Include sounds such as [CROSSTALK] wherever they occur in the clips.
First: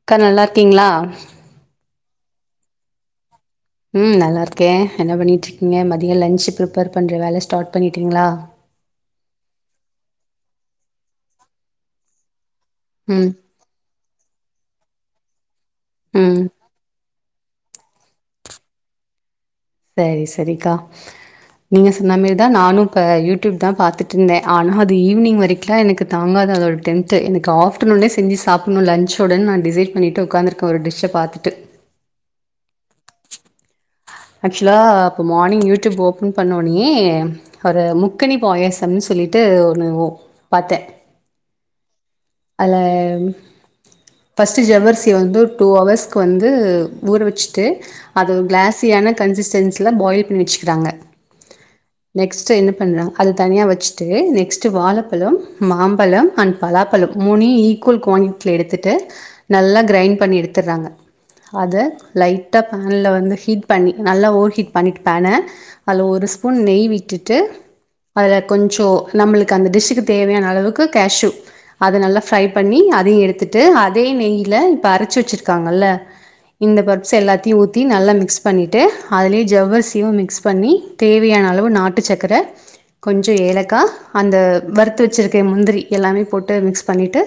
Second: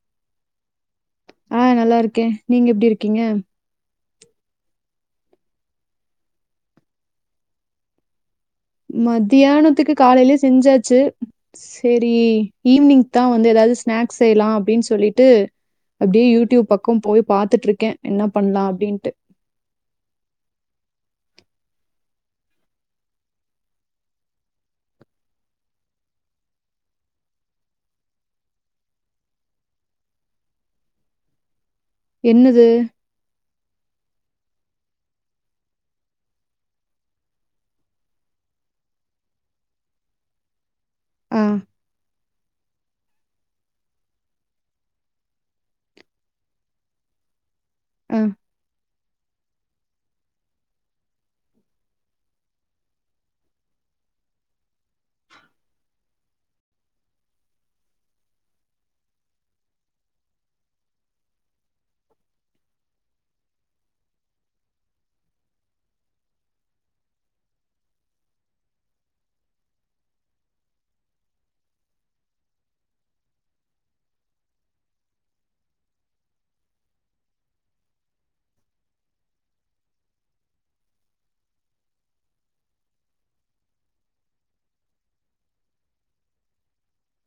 அக்கா நல்லா இருக்கீங்களா ஹா நல்லா இருக்கேன் நீங்க எப்டி இருக்கீங்க ம் நல்லருக்கேன் என்ன பண்ணிட்டு இருக்கீங்க மதியம் லஞ்ச் ப்ரிப்பேர் பண்ணுற வேல ஸ்டார்ட் பண்ணிட்டீங்களா மத்தியானத்துக்கு காலையிலயே செஞ்சாச்சு செரி ஈவினிங் ம் தான் எதாவது ஸ்னாக்ஸ் செய்யலாம் அப்பின்னு சொ சொல்லிட்டு அப்டியே ம் யூடியூப் பக்கம் போய் பாத்துட்டுருக்கேன் என்ன பண்ணலாம் அப்டின்ட்டு செரி செரிகா நீங்க சொன்ன மாரிதான் நானும் இப்ப யூடியூப் தான் பாத்துட்டு இருந்தேன் ஆனா அது ஈவினிங் வரைக்கும்லாம் எனக்கு தாங்காதது அதோட டென்ட் எனக்கு ஆப்டர்நூனே செஞ்சு சாப்படணும் லஞ்சோட நான் டிசட் பண்ணிட்டு உட்காந்துருக்கேன் ஒரு டிஷ்ஷ பாத்துட்டு என்னது ஆ ஆக்சுலா இப்போ மார்னிங் யூடியூப் ஓப்பன் பண்ணோடனே ஒரு முக்கணி பாயசம்னு சொல்லிவிட்டு ஒன்னு பாத்தேன் ஆஹா அதுல பர்ஸ்ட் ஜவர்சிய வந்து டூ ஹெவர்சுக்கு வந்து ஊற வச்சு ட்டு ஆ, அது கிளாஸ் எனக் கன்சிடென்சில பாயில் பண்ணி வச்சுட்டங்க நெக்ஸ்ட் என்ன பண்ண அது தனியா வச்சுட்டு நெக்ஸ்ட் வாழைப்பழம் மாம்பழம் அண்ட் பலாப்பழம் மூணயும் ஈக்குவல் குவாலிட்டி எடுத்துட்டு நல்லா கிரண் பண்ணி எடுத்துடுறாங்க அது லைட்டா பேன்ல வந்து ஹீட் பண்ணி நல்லா ஓர்ஹீட் பண்ணிட்டு பேன அதில் ஒரு ஸ்பூன் நெய் விட்டுட்டு அதில கொஞ்ச நம்மளுக்கு அந்த டிஷ்க்கு தேவையான அளவுக்கு கேஷ்யூ அதை நல்லா ப்ரை பண்ணி அதையும் எடுத்துட்டு அதே நெய்யில் இப்போ அரைச்சி வச்சிருக்காங்கல்ல இந்த பர்பஸ் எல்லாத்தையும் ஊற்றி நல்லா மிக்ஸ் பண்ணி ட்டு அதுலயே ஜவ்வரிசியும் மிக்ஸ் பண்ணி தேவையான அளவு நாட்டு சக்கரை கொஞ்ச ஏலக்கா அந்த வறுத்து வச்சிருக்க முந்திரி எல்லாமே போட்டு மிக்ஸ் பண்ணிட்டு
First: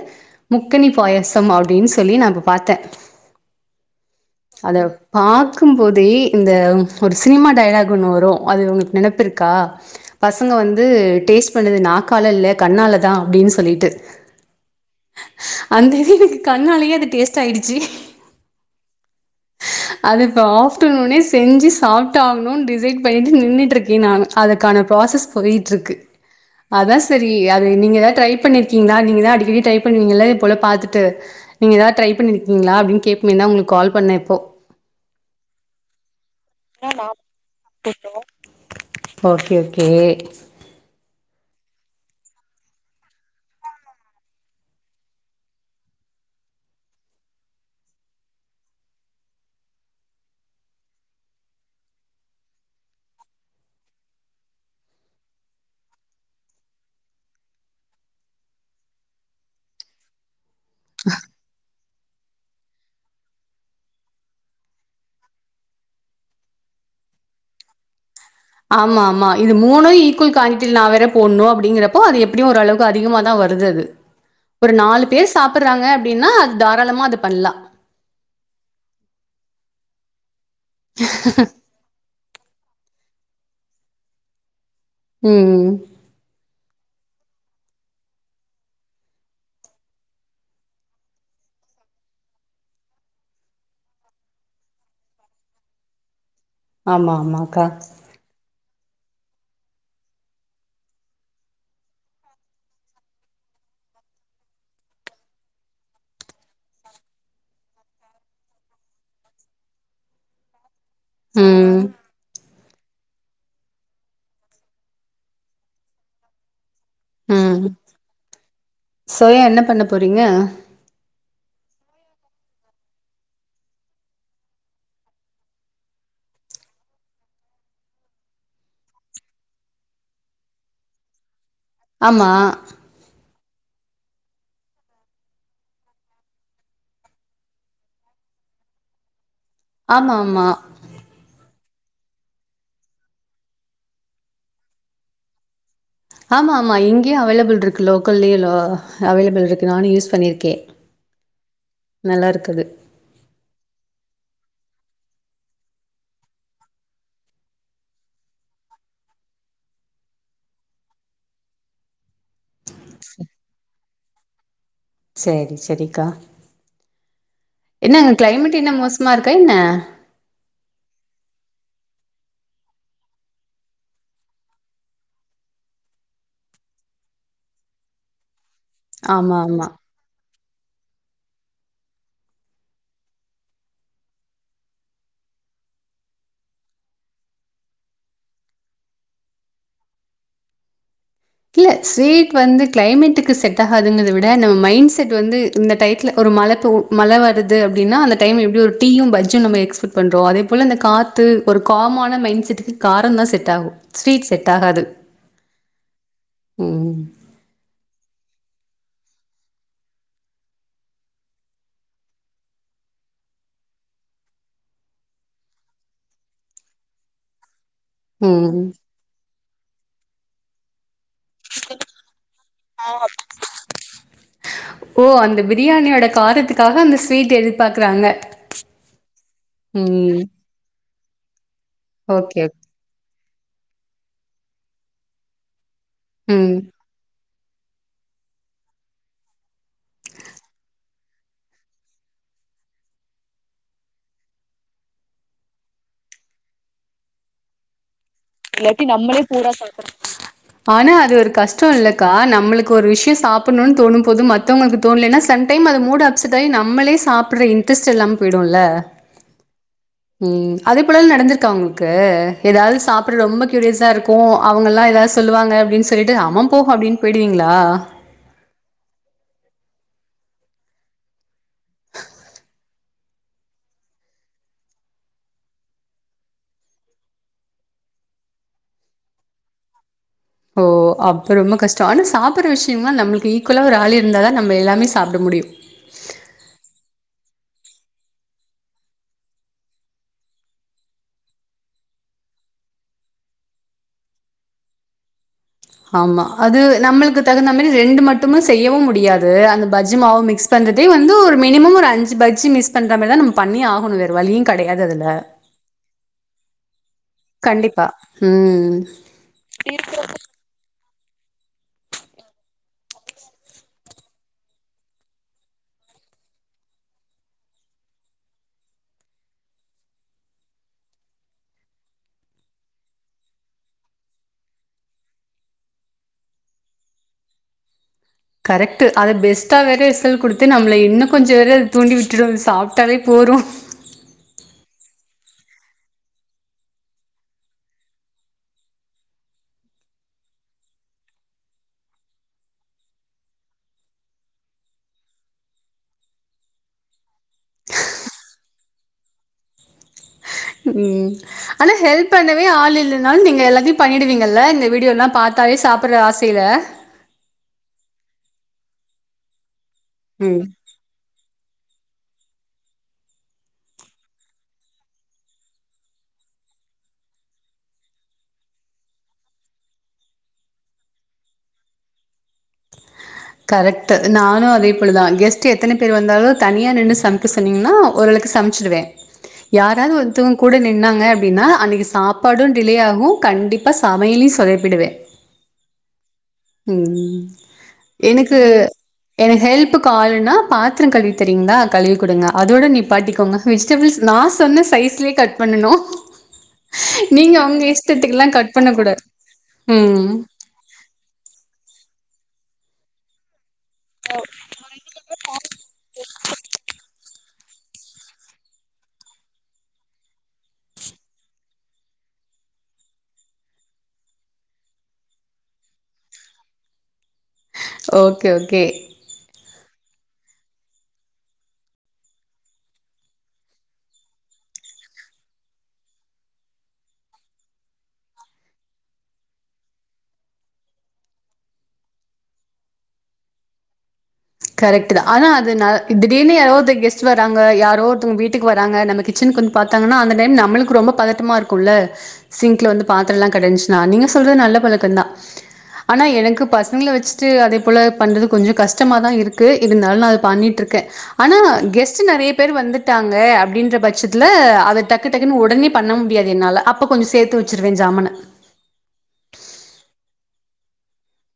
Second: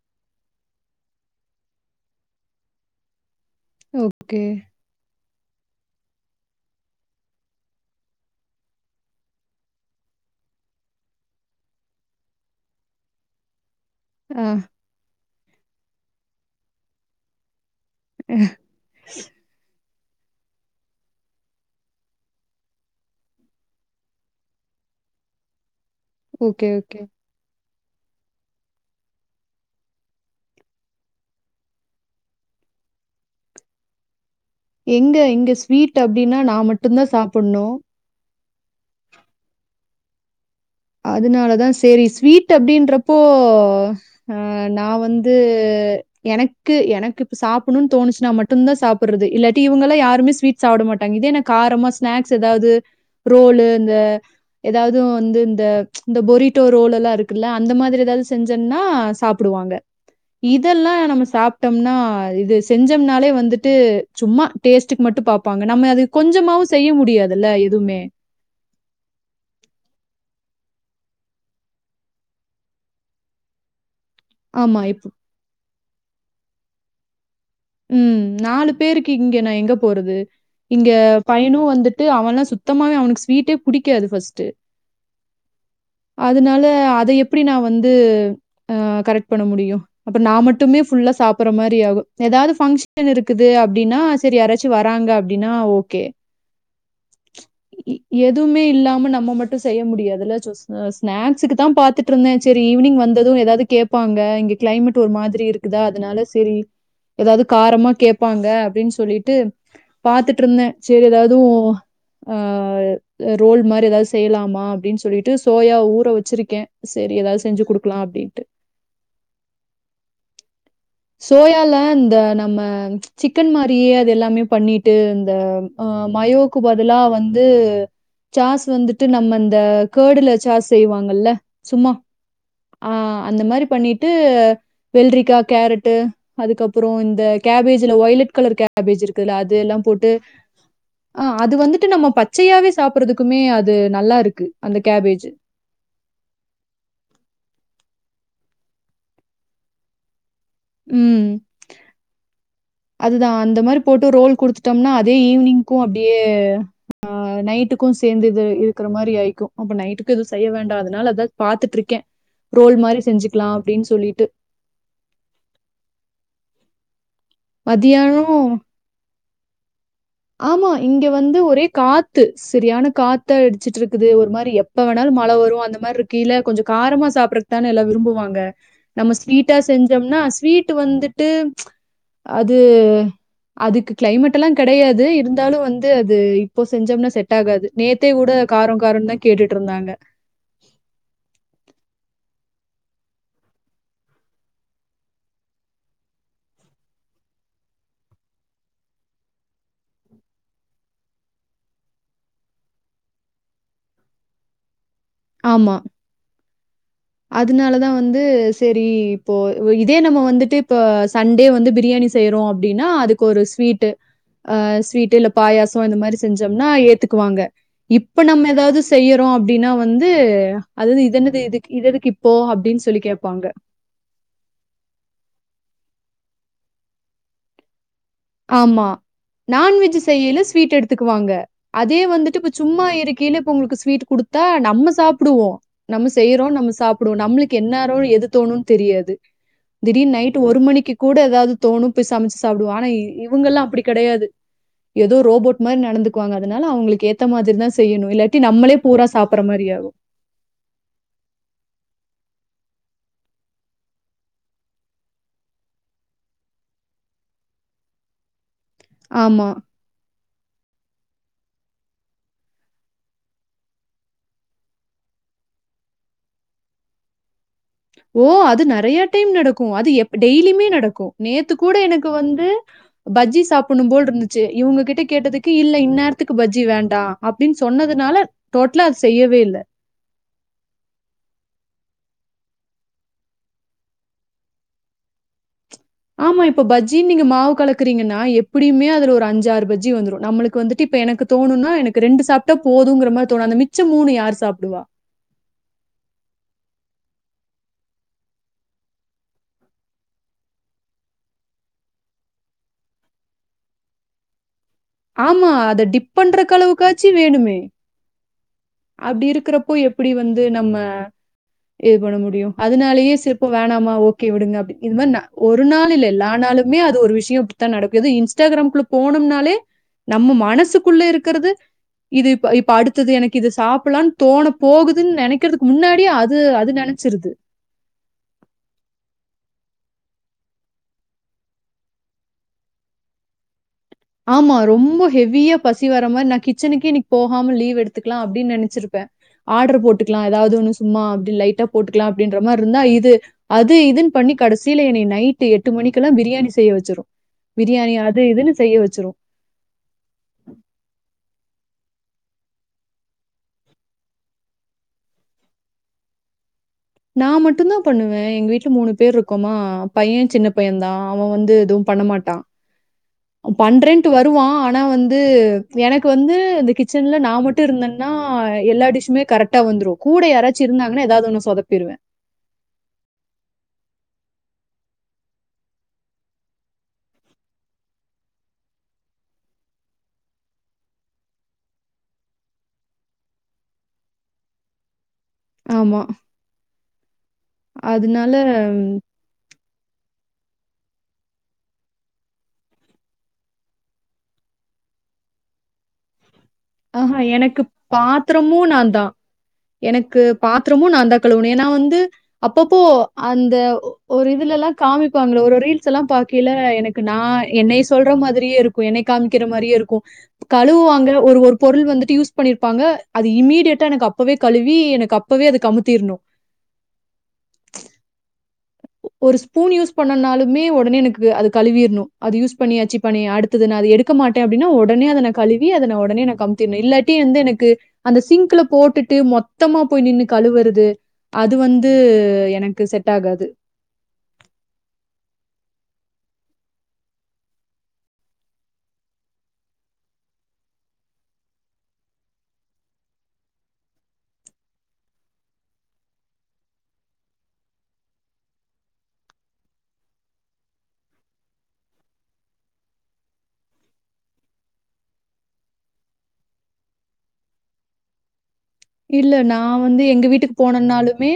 முக்கனி பாயசம் அப்டின்னு சொல்லி நான் பாத்தேன் ஓகே பாக்கும்போதே இந்த ஒரு சினிமா டைலாக் ஒன்னு வரும் அது உங்களுக்கு நெனப்பிருக்கா பசங்க வந்து டேஸ்ட் பண்ணுது நாக்கால இல்ல கண்ணால தான் அப்டின்னு சொல்லிவிட்டு ஆஹா அந்த இது எனக்கு கண்ணாலேயே அது டேஸ்ட் ஆயிடுச்சு [INAUDIBLE] அது இப்ப ஆப்டர்நூனே செஞ்சு சாப்ட் ஆகணும் டிசைட் பண்ணிவிட்டு நின்றுட்டுருக்கேன் நானு அதுக்கான ப்ராசஸ் போயிட்டுருக்கு ஓகே, ஓகே. அதான் சரி நீ ஏதாவது ட்ரை பண்ணிருக்கீளா நீங்கதான் அடிக்கடி ட்ரை பண்ணுவீங்களல்ல இது போல பாத்துட்டு நீங்க ஏதாவது ட்ரை பண்ணிருக்கீளா அப்டின்னு கேட்போம் மே தான் உங்க கால் பண்ணா இப்போ எங்க-எங்க ஸ்வீட் அப்டி ன்னா நான் மட்டும் தான் சாப்பணும் ஒ அதனாலதான் செரி ஸ்வீட் அப்டின்றப்போ ஹா நா வந்து எனக்கு-எனக்கு இப்ப சாப்பணும்னு தோணுச்சு நா மட்டும்தான் சாப்படுறது இல்லாட்டி இவுங்க எல்லாம் யாருமே ஸ்வீட் சாப்பிட மாட்டாங்க இதேன்ன காரமா ஸ்நாக்ஸ் ஏதாவது ரோல இந்த ஏதாவது வந்து இந்த-இந்த பொரிட்டோ ரோல் எல்லாம் இருக்குல்ல அந்த மாதிரி ஏதாவது செஞ்சேன்னா சாப்புடுவாங்க இதெல்லாம் நம்ம சாப்ட்டோம்னா ஹா இது செஞ்சம்னாலே வந்துட்டு சும்மா டேஸ்ட்டுக்கு மட்டும் பாப்பாங்க நம்ம அது கொஞ்சமாவும் செய்ய முடியாதுல்ல எதுவுமே ஆமா-ஆமா இது மூணும் ஈக்குவல் குவான்டிட்டில நா வேற போடணும் அப்படிங்கிறப்ப அது எப்படியும் ஓரளவுக்கு அதிகம தான் வருது அது ஒரு ஆமா. நாலு இப்போ பேர் சாப்றாங்க அப்டின்னா அது தாராளமாக அது பண்ணலாம் ம் நாலு பேருக்கு இங்க நான எங்க போறது இங்க பையனும் வந்துட்டு அவன் எல்லா சுத்தமாவே அ ஸ்வீட்டே புடிக்காது ஃபஸ்ட்டு ம் அதனால அத எப்டி நா வந்து ஆ கரெக்ட் பண்ண முடியோம் அப்ப நா மட்டுமே ஃபுல்லா சாப்பறா மாரி ஆகோ எதாவது ஃபங்க்ஷன் இருக்குது அப்டின்னா செரி யாராச்சு வராங்க அப்டின்னா ஓகே ஆமா ஆமாக்கா எதுவுமே இல்லா நம்ம மட்டோ செய்ய முடியாதுல ஸ்நாக்ஸுக்குதா பாத்துட்டுருந்தே செரி ஈவினிங் வந்ததோ எதாவது கேட்பாங்க இங்க கிளைமேட் ஒரு மாரியிருக்குதா அதனால செரி எதாவது காரமா கேப்பாங்க அப்டின்னு சொல்லிட்டு பாத்துட்டுயிருந்தே சேரி எதாவது ஓ ம் ஆ ரோல் மாரி எதாவது செய்யலாமா அப்டின்னு சொல்லிட்டு சோயா ஊற வெச்சிருக்கே ம் சோயா என்ன பண்ண போறீங்க சோயால இந்த நம்ம சிக்கன் மாரியே அது எல்லாமே பண்ணிட்டு இந்த அ மயோக்கு பதிலா வந்து சாஸ் வந்துட்டு நம்ம இந்த கர்டுல சாஸ் செய்வாங்கல்ல சும்மா ஆமா ஆ அந்த மாரி பண்ணிட்டு வெல்ரிக்கா கேரட் டு அதுக்கப்பறோம் இந்த கேபேஜ்ல வொய்லெட் கலர் கேபேஜ்யிருக் குதுல அதுயெல்லா போட்டு ஆமா ஆமா ஆ அது வந்து ட்டு நம்ம பச்சயாவே சாப்புறதுக்குமே அது நல்லாயிருக்கு அந்த கேபேஜ்ஜூ ஆமாம்மா இங்கயே அவைலபள்யிருக்கு லோக்கல்லயே அவைலபள்யிருக்கு நானே யூஸ் பண்ணியிருக் க்கே நல்லாயிருக்குது அதுதா அந்த மாரி போட்டு ரோல் குடுத்துட்டோம்னா அதே ஈவினிங்கோ அப்டியே ஆ நைட்டுக்கோ சேர்ந்து இது இருக்குற மாரி ஆயிக்கோ அப்ப நைட்டுக்கு எதுவோ செய்ய வேண்டா அதனால அத பாத்துட்டுயிருக்கே ரோல் மாரி செஞ்சுக்கலா அப்டின்னு சொல்லி ட்டு சேரி செரிக்கா என்னங்க மதியானம் கிளைமேட் என்ன மோசமாயிருக் வேண்ண ஆமா இங்க வந்து ஒரே காத்து சரியான காத்தா அடிச்சிட்டுயிருக்குது ஒரு மாரி எப்ப வேணாலோ மல வரோ அந்த மாரியிருக்கு இல்ல கொஞ்சோ காரமா சாப்புடுறதுக்குதான எல்லா விரும்புவாங்க நம்ம ஆமா ஸ்வீட்டா ஆமா செஞ்சோம்னா ஸ்வீட் வந்துட்டு அது அதுக்கு கிளைமேட்யெல்லாம் கெடையாது இருந்தாலோ வந்து அது இப்போ செஞ்சோம்னா செட் ஆகாது நேத்தே கூட காரோ காரோன்னுதா கேட்டுட்டுயிருந்தாங்க இல்ல ஸ்வீட் வந்து கிளைமேட்டுக்கு செட் ஆகதுங்குறத விட அந்த மைண்ட் செட் வந்து இந்த டையத்துல ஒரு மல மல வருது அப்டின்னா அந்த டைம் எப்டி ஒரு டீயோ பஜ்ஜோ நம்ம எக்ஸ்பெக்ட் பண்றோ அதே போல அந்த காத்து ஒரு காமான மைண்ட் செட்டுக்கு காரோதா செட் ஆகோ ஸ்வீட் செட்டாகாது ஆமா அதுனாலதா வந்து செரி இப்போ இதே நம்ம வந்துட்டு இப்ப சண்டே வந்து பிரியாணி செய்யறோம் அப்டின்னா அதுக்கு ஒரு ஸ்வீட்டு ஆஹ் ஸ்வீட்டு இல்ல பாயாசோ இந்த மாரி செஞ்சோம்னா ஏத்துக்குவாங்க இப்ப நம்ம ம் எதாவது செய்யறோம் அப் டின்னா வ ந்து அது இ தென்னது இதுக் இதெதுக்கு இப்போ அப்டின்னு சொல்லி கேப்பாங்க ஓ அந்த பிரியாணியோட காரத்துக்காக அந்த ஸ்வீட் எதிர்பாக்குறாங்க ஆமா நான்வெஜ் ம் செய்யல ஸ்வீட் எடுத் எடுத்துக்குவாங்க அதே வந்துட்டு ஓகே இப்ப சும்மா இருக்கையில்ல உங்களுக்கு ஸ்வீட் குடுத்தா நம்ம சாப்பிடுவோம் நம்ம செய்ரோம் ம் நம்ம சாப்புடுவோம் நம்மளுக்கு என்னாரும் எது தோணும்னு தெரியாது திடீர் நைட் ஒரு மணிக்கு கூட ஏதாவது தோணும் போய் சமைச்சு சாப்பிடுவா ஆனா இ இவங்கல்லாம் அப்புடி கெடையாது ஏதோ ரோபோட் மாரி நடந்துக்குவாங்க அதுனால அவங்களுக்கு ஏத்த மாதிரி தா செய்யணும் இல்லாட்டி நம்மளே பூரா சாப்புர மாரி ஆனா அது ஒரு கஷ்டம் இல்லக்கா நம்மளுக்கு ஒரு விஷயம் சாப்பிடனூம் தோனும்போது மத்தவங்களுக்கு தொனலன சாம் டையம் அது முடு அப்செட் ஆயி நம்லோ சப்புற இன்ரட்ஸ் இல்லாம போயிடுல்ல ஆமா. உஹம் அது போல நடந்துருக் இருக உங்களுக்கு ஏதாவது சாப்ட் ரொம்ப கியூரியாஸ இருக்கும் அவங்க எல்லாம் எதது சொல்லுவாங்கப்படின்னு சொல்லிட்டு ஆமா போ அப்படின்னு போயிடுவிங்க ஓ அது நிறைய டைம் நடக்கு அது எப்ப டெய்லியுமே நடக்கும் நேத்து கூட எனக்கு வந்து பஜ்ஜி சாப்பணும் போல் இருந்துச்சு இவங்க கிட்ட கேட்டதுக்கு இல்ல இந்நேரத்துக்கு பஜ்ஜி வேண்டாம் அப்படின்னு சொன்னதுனால டோட்டலா அது செய்யவே இல்ல ஓ அப்ப ரொம்ப கஷ்டம் ஆனா சாப்பிடற விஷயம்மா நம்மளுக்கு ஈக்குவலா ஒரு ஆள் இருந்தாதான் நம்ம எல்லாமே சாப்பிட முடியும் ஆமா இப்ப பஜ்ஜின்னு நீங்க மாவு கலக்கறீங்கன்னா எப்படியுமே அதுல ஒரு அஞ்சாறு பஜ்ஜி வந்துடும் நம்மளுக்கு வந்துட்டு இப்ப எனக்கு தோணும்னா எனக்கு ரெண்டு சாப்பிட்டா போதங்கிற மாதிரி தோணும் அந்த மிச்சம் மூணு யாரு சாப்புடுவா ஆமா அது நம்மளுக்கு தகுந்த மாரி ரெண்டு மட்டுமா செய்யவும் முடியாது அந்த பஜ்ஜ மாவு மிக்ஸ் பண்றதே வந்து ஒரு மினிமம் ஒரு அஞ்சு பஜ்ஜ மிகஸ் பண்ற மாதிரிதான் நம்ம பண்ணி ஆகணும் வோரவலியே ஆமா அத டிப் பண்றக்களவுக்கு எதுகட்சி வேணுமோ ஹம் அப்படி இருக்கிறப்போ எப்படி வந்து நம்ம இது பண்ண முடியும் அதனாலயே சிற்ப்பம் வேணாமா ஓகே விடுங்க அப்படின்னு இது மாரி ஒரு நாள் இல்ல எல்லா நாளுமே அது ஒரு விஷயம் இப்படித்தான் நடக்குது இன்ஸ்டாகிராமக்குள்ள போனம்னாலே நம்ம மனசுக்குள்ள இருக்கிறது இது இப்ப இப்ப அடுத்தது எனக்கு இது சாப்பிடலான்னு தோண போகுதுன்னு நினைக்கறதுக்கு முன்னாடியே அது அது நினைச்சிருது கரெக்ட் அதை பெஸ்ட்டா வேற ரிசல்கொடுத்து நம்மள இன்னும் கொஞ்சம் வேற தூண்டி விட்டுடும் சாப்ட்டாலே போறும் ஆமா ரொம்ப ஹெவியா பசி வர்ற மாரி நான் கிச்சனுக்கே இன்னைக்கு போகாம லீவ் எடுத்துக்கலாம் அப்டின்னு நெனைச்சிருப்பேன் ஆர்டர் போட்டுக்கலாம் ஏதாவது ஒண்ணு சும்மா அப்டி லைட்டா போட்டுக்கலாம் அப்டின்ற மாரி இருந்தா இது அது இதுன்னு பண்ணி கடைசியல என்ன நைட் எட்டு மணிக்கெல்லாம் பிரியாணி செய்ய வச்சிரும் பிரியாணி அது இதுன்னு செய்ய வச்சு துரு உம் ஆனா ஹெல்ப் பண்ணவே ஆள் இல்னாலும் நீங்க எல்லாத்தையும் பண்ணிடுவீங்கல்ல இந்த வீடியோ எல்லாம் பார்த்தாலே சாப்பிடுற ஆசையில்லா நான் மட்டும்தான் பண்ணுவேன் எங்க வீட்டுல மூணு பேர் இருக்கோமா பைய ம். சின்ன பையன் தா அவ வந்து ம் பண்ண மாட்ட பண்றேன்ட்டு வரு வாஆனா வந்து எனக்கு வந்து இந்த கிச்சன்ல நான் மட்டும் இருந்தேன்னா எல்லா டிஷ்மே கரெக்ட்டாவந்துாரும் கூட யர்ச்சும் இருந்தாங்கனா எதச்சும் ஒன்னு சோதப்பி அப்பிருவேன் கரெக்ட் நானும் அதேப்பேலதான் கெஸ்ட்டுஎத்தனை பேர் வந்தாலும் தனியா நின்று சமைக்க சொன்னீங்கன்னா ஓளுக்கு சமைச்சிடுவேன் யாராவது ஒருத்தவங்க கூட நின்னாங்க அப்படின்னா அன்னைக்கு சாப்பாடும் டிலே ஆகும் கண்டிப்பா சமையலையும் சொதைப்பிடுவேன் ஆமா ம் ம் அதனால எனக்கு எனக் ஹெல்ப்க்கு அளுன்னா பாத்திரோ கழுவிதரிங்களா கழுவி குடுங்க அதோட நீ பாட்டிக்கோங்கவெஜ்டபிள்ஸ் நான் சொன்ன சைஸ்லே கட் பண்ணனும் ஆஹஹா எனக்கு பண்ண பாத்திரமும் கூடாது நான்தா ம் எனக்கு பாத்ரமும் நான்தா கழுவணும் ஏன்னா வந்து அப்பப்போ அந்த ஒரு இதுல எல்லாம் காமிக்குவாங்கள ஒரு ரீல்ஸ் எல்லாம் பாக்கைல எனக்கு நான் என்னை சொல்ற மாரியே இருக்கும் என்னை காமிக்கிற மாரியே இருக்கும் கழுவுாங்க ஒரு ஒரு பொருள் வந்துட்டு யூஸ் பண்ணிருப்பாங்க அது இமீடியட்டா எனக்கு அப்வே கழுவி எனக்கு அப்வே அது கமுத்திரணும் ஓகே ஓகே ஒரு ஸ்பூன் யூஸ் பண்ணனாலுமே உடனே எனக்கு அது கழுவிஈர்ணும் அது யூஸ் பண்ணி அச்சி பண்ணி அடுத்தது நான் அது எடுக்க மாட்டேன் அப்படின்னா உடனே அத நா கழுவி அத உடனே நா கம்த்திடணும் இல்லாட்டி வந்து எனக்கு அந்த சிங்க்ல போட்டுட்டு மொத்தமா போய் நின்று கழுவுறது அது வந்து எனக்கு செட் ஆகாது த்து கரெக்ட் தான் ஆனா அது நா திடீர்னு யாரோ ஒருத்தர் கெஸ்ட் வராங்க யாரோ ஒருத்தவங்க வீட்டுக்கு வராங்க நம்ம கிச்சன் பாத்தாங்கன்னா அந்த டைம் நம்மளுக்கு ரொம்ப பதட்டமா இருக்கும்ல்ல சிங்க்ல வந்து பாத்திரம் எல்லாம் கிடைந்துச்சுனா நீங்க சொல்றது நல்ல பழக்கம் தான் ஆனா எனக்கு பசங்களை வச்சுட்டு அதே போல பண்றது கொஞ்சம் கஷ் கஷ்டமா தான் இருக்கு இருந்தாலும் நான் அதது பண்ணிட்டு இருக்கேன் ஆனா கெஸ்ட் நிறைய பேர் வந்துட்டாங்க அப்படின்ற பட்சத்துல அதை டக்கு டக்குன்னு உடனே பண்ண முடியாது என்னால அப்ப கொஞ்சம் சேர்த்து வச்சிருவேன் ஜாமன் இல்ல நான வந்து எங்க வீட்டுக்கு போனேனாலுமே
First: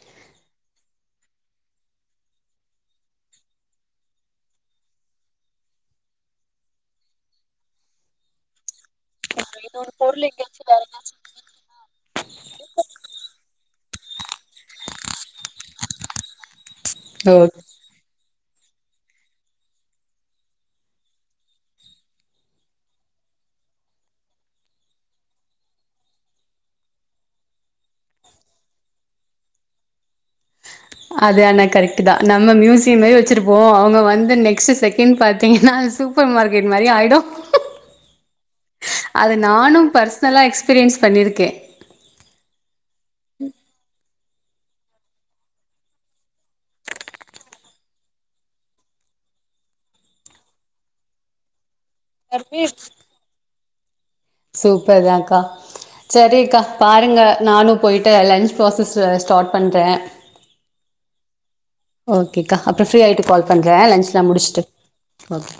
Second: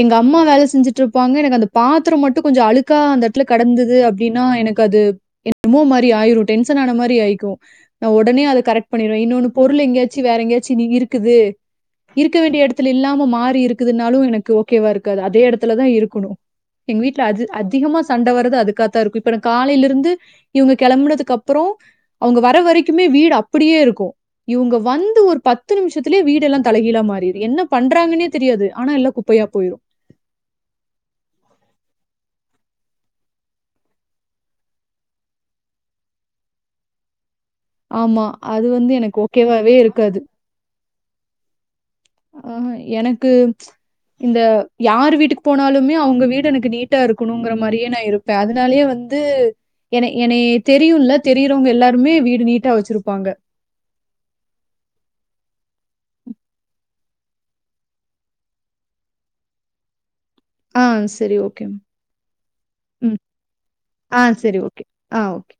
எங்க அம்மா வேல செஞ்சுட்டு இருப்பாங்க எனக்கு அந்த பாத்திரம் மட்டும் கொஞ்சம் அழுக்கா அந்த இடத்துல கடந்தது அப்டின்னா எனக்கு அது என் ரமோ மாரி ஆயிரும் டென்ஷன் ஆன மாரி ஆயக்கும் நான உடனே அதது கரெக்ட் பண்ணிடுன் இன்னொன்னு பொருள் எங்கேயாச்சும் வேற எங்கேயாச்சும் நீ இருக்குது இருக்க வேண்டிய இடத்துல இல்லாம மாறி இருக்குதுனாலும் எனக்கு ஓகேவா இருக்காது அதே இடத்துலதான் இருக்கணும் எங்க வீட்ல அது எங்கயாச்சு அதிகமா சண்ட வர அதுக்கத்தான் இருக்கும் இப்ப காலில இருந்து இவங்க கிளம்பனதுக்கு அப்பறம் அவங்க வர வரைக்குமே வீடு அப்டியே இருக்கும் இவங்க வந்து ஒரு பத்து நிமிஷத்திலே வீடு எல்லாம் தலைகீலா மாறிரும் என்ன பண்றாங்கன்னே தெரியாது ஆனா எல்லாம் குப்பையா போயிரும் அது ஆனா கரெக்ட் தான் நம்ம மியூசியம் மாரி வச்சிருப்போம் அவங்க வந்து நெக்ஸ்ட் செகண்ட் பாத்தீங்கன்னா சூப்பர் மார்க்கெட் மாரி ஆயிடும் ஆமா அது வந்து எனக்கு அது ஓகேவாவே நானும் இருக்காது பர்சனலா எக்ஸ்பீரியன்ஸ் பண்ணியிருக்கேன் ஆஹ் எனக்கு இந்த யார் வீட்டுக்கு போனாலுமே அவங்க வீடு எனக்கு நீட்டா இருக்கணுங்கிற மாரியே நான் இருப்பேன் அதனாலயே வந்து என என தெரியும்ல தெரியறவங்க எல்லார ருமே வீடு நீட்டா வச்சிருப்பாங்க சூப்பர் தான்க்கா சரிக்கா பாருங்க நானும் போயிட்டு லன்ச் ப்ராசஸ் ஸ்டார்ட் பண்றேன் ஆ சரி, ஓகே. ஓகேக்கா அப்புறம் ஃப்ரீ ம். ஆய்ட்டு கால் பண்றன் லஞ்ச்லா ஆ சரி, முடிச்சுட்டு ஓகே. ஆ ஓகே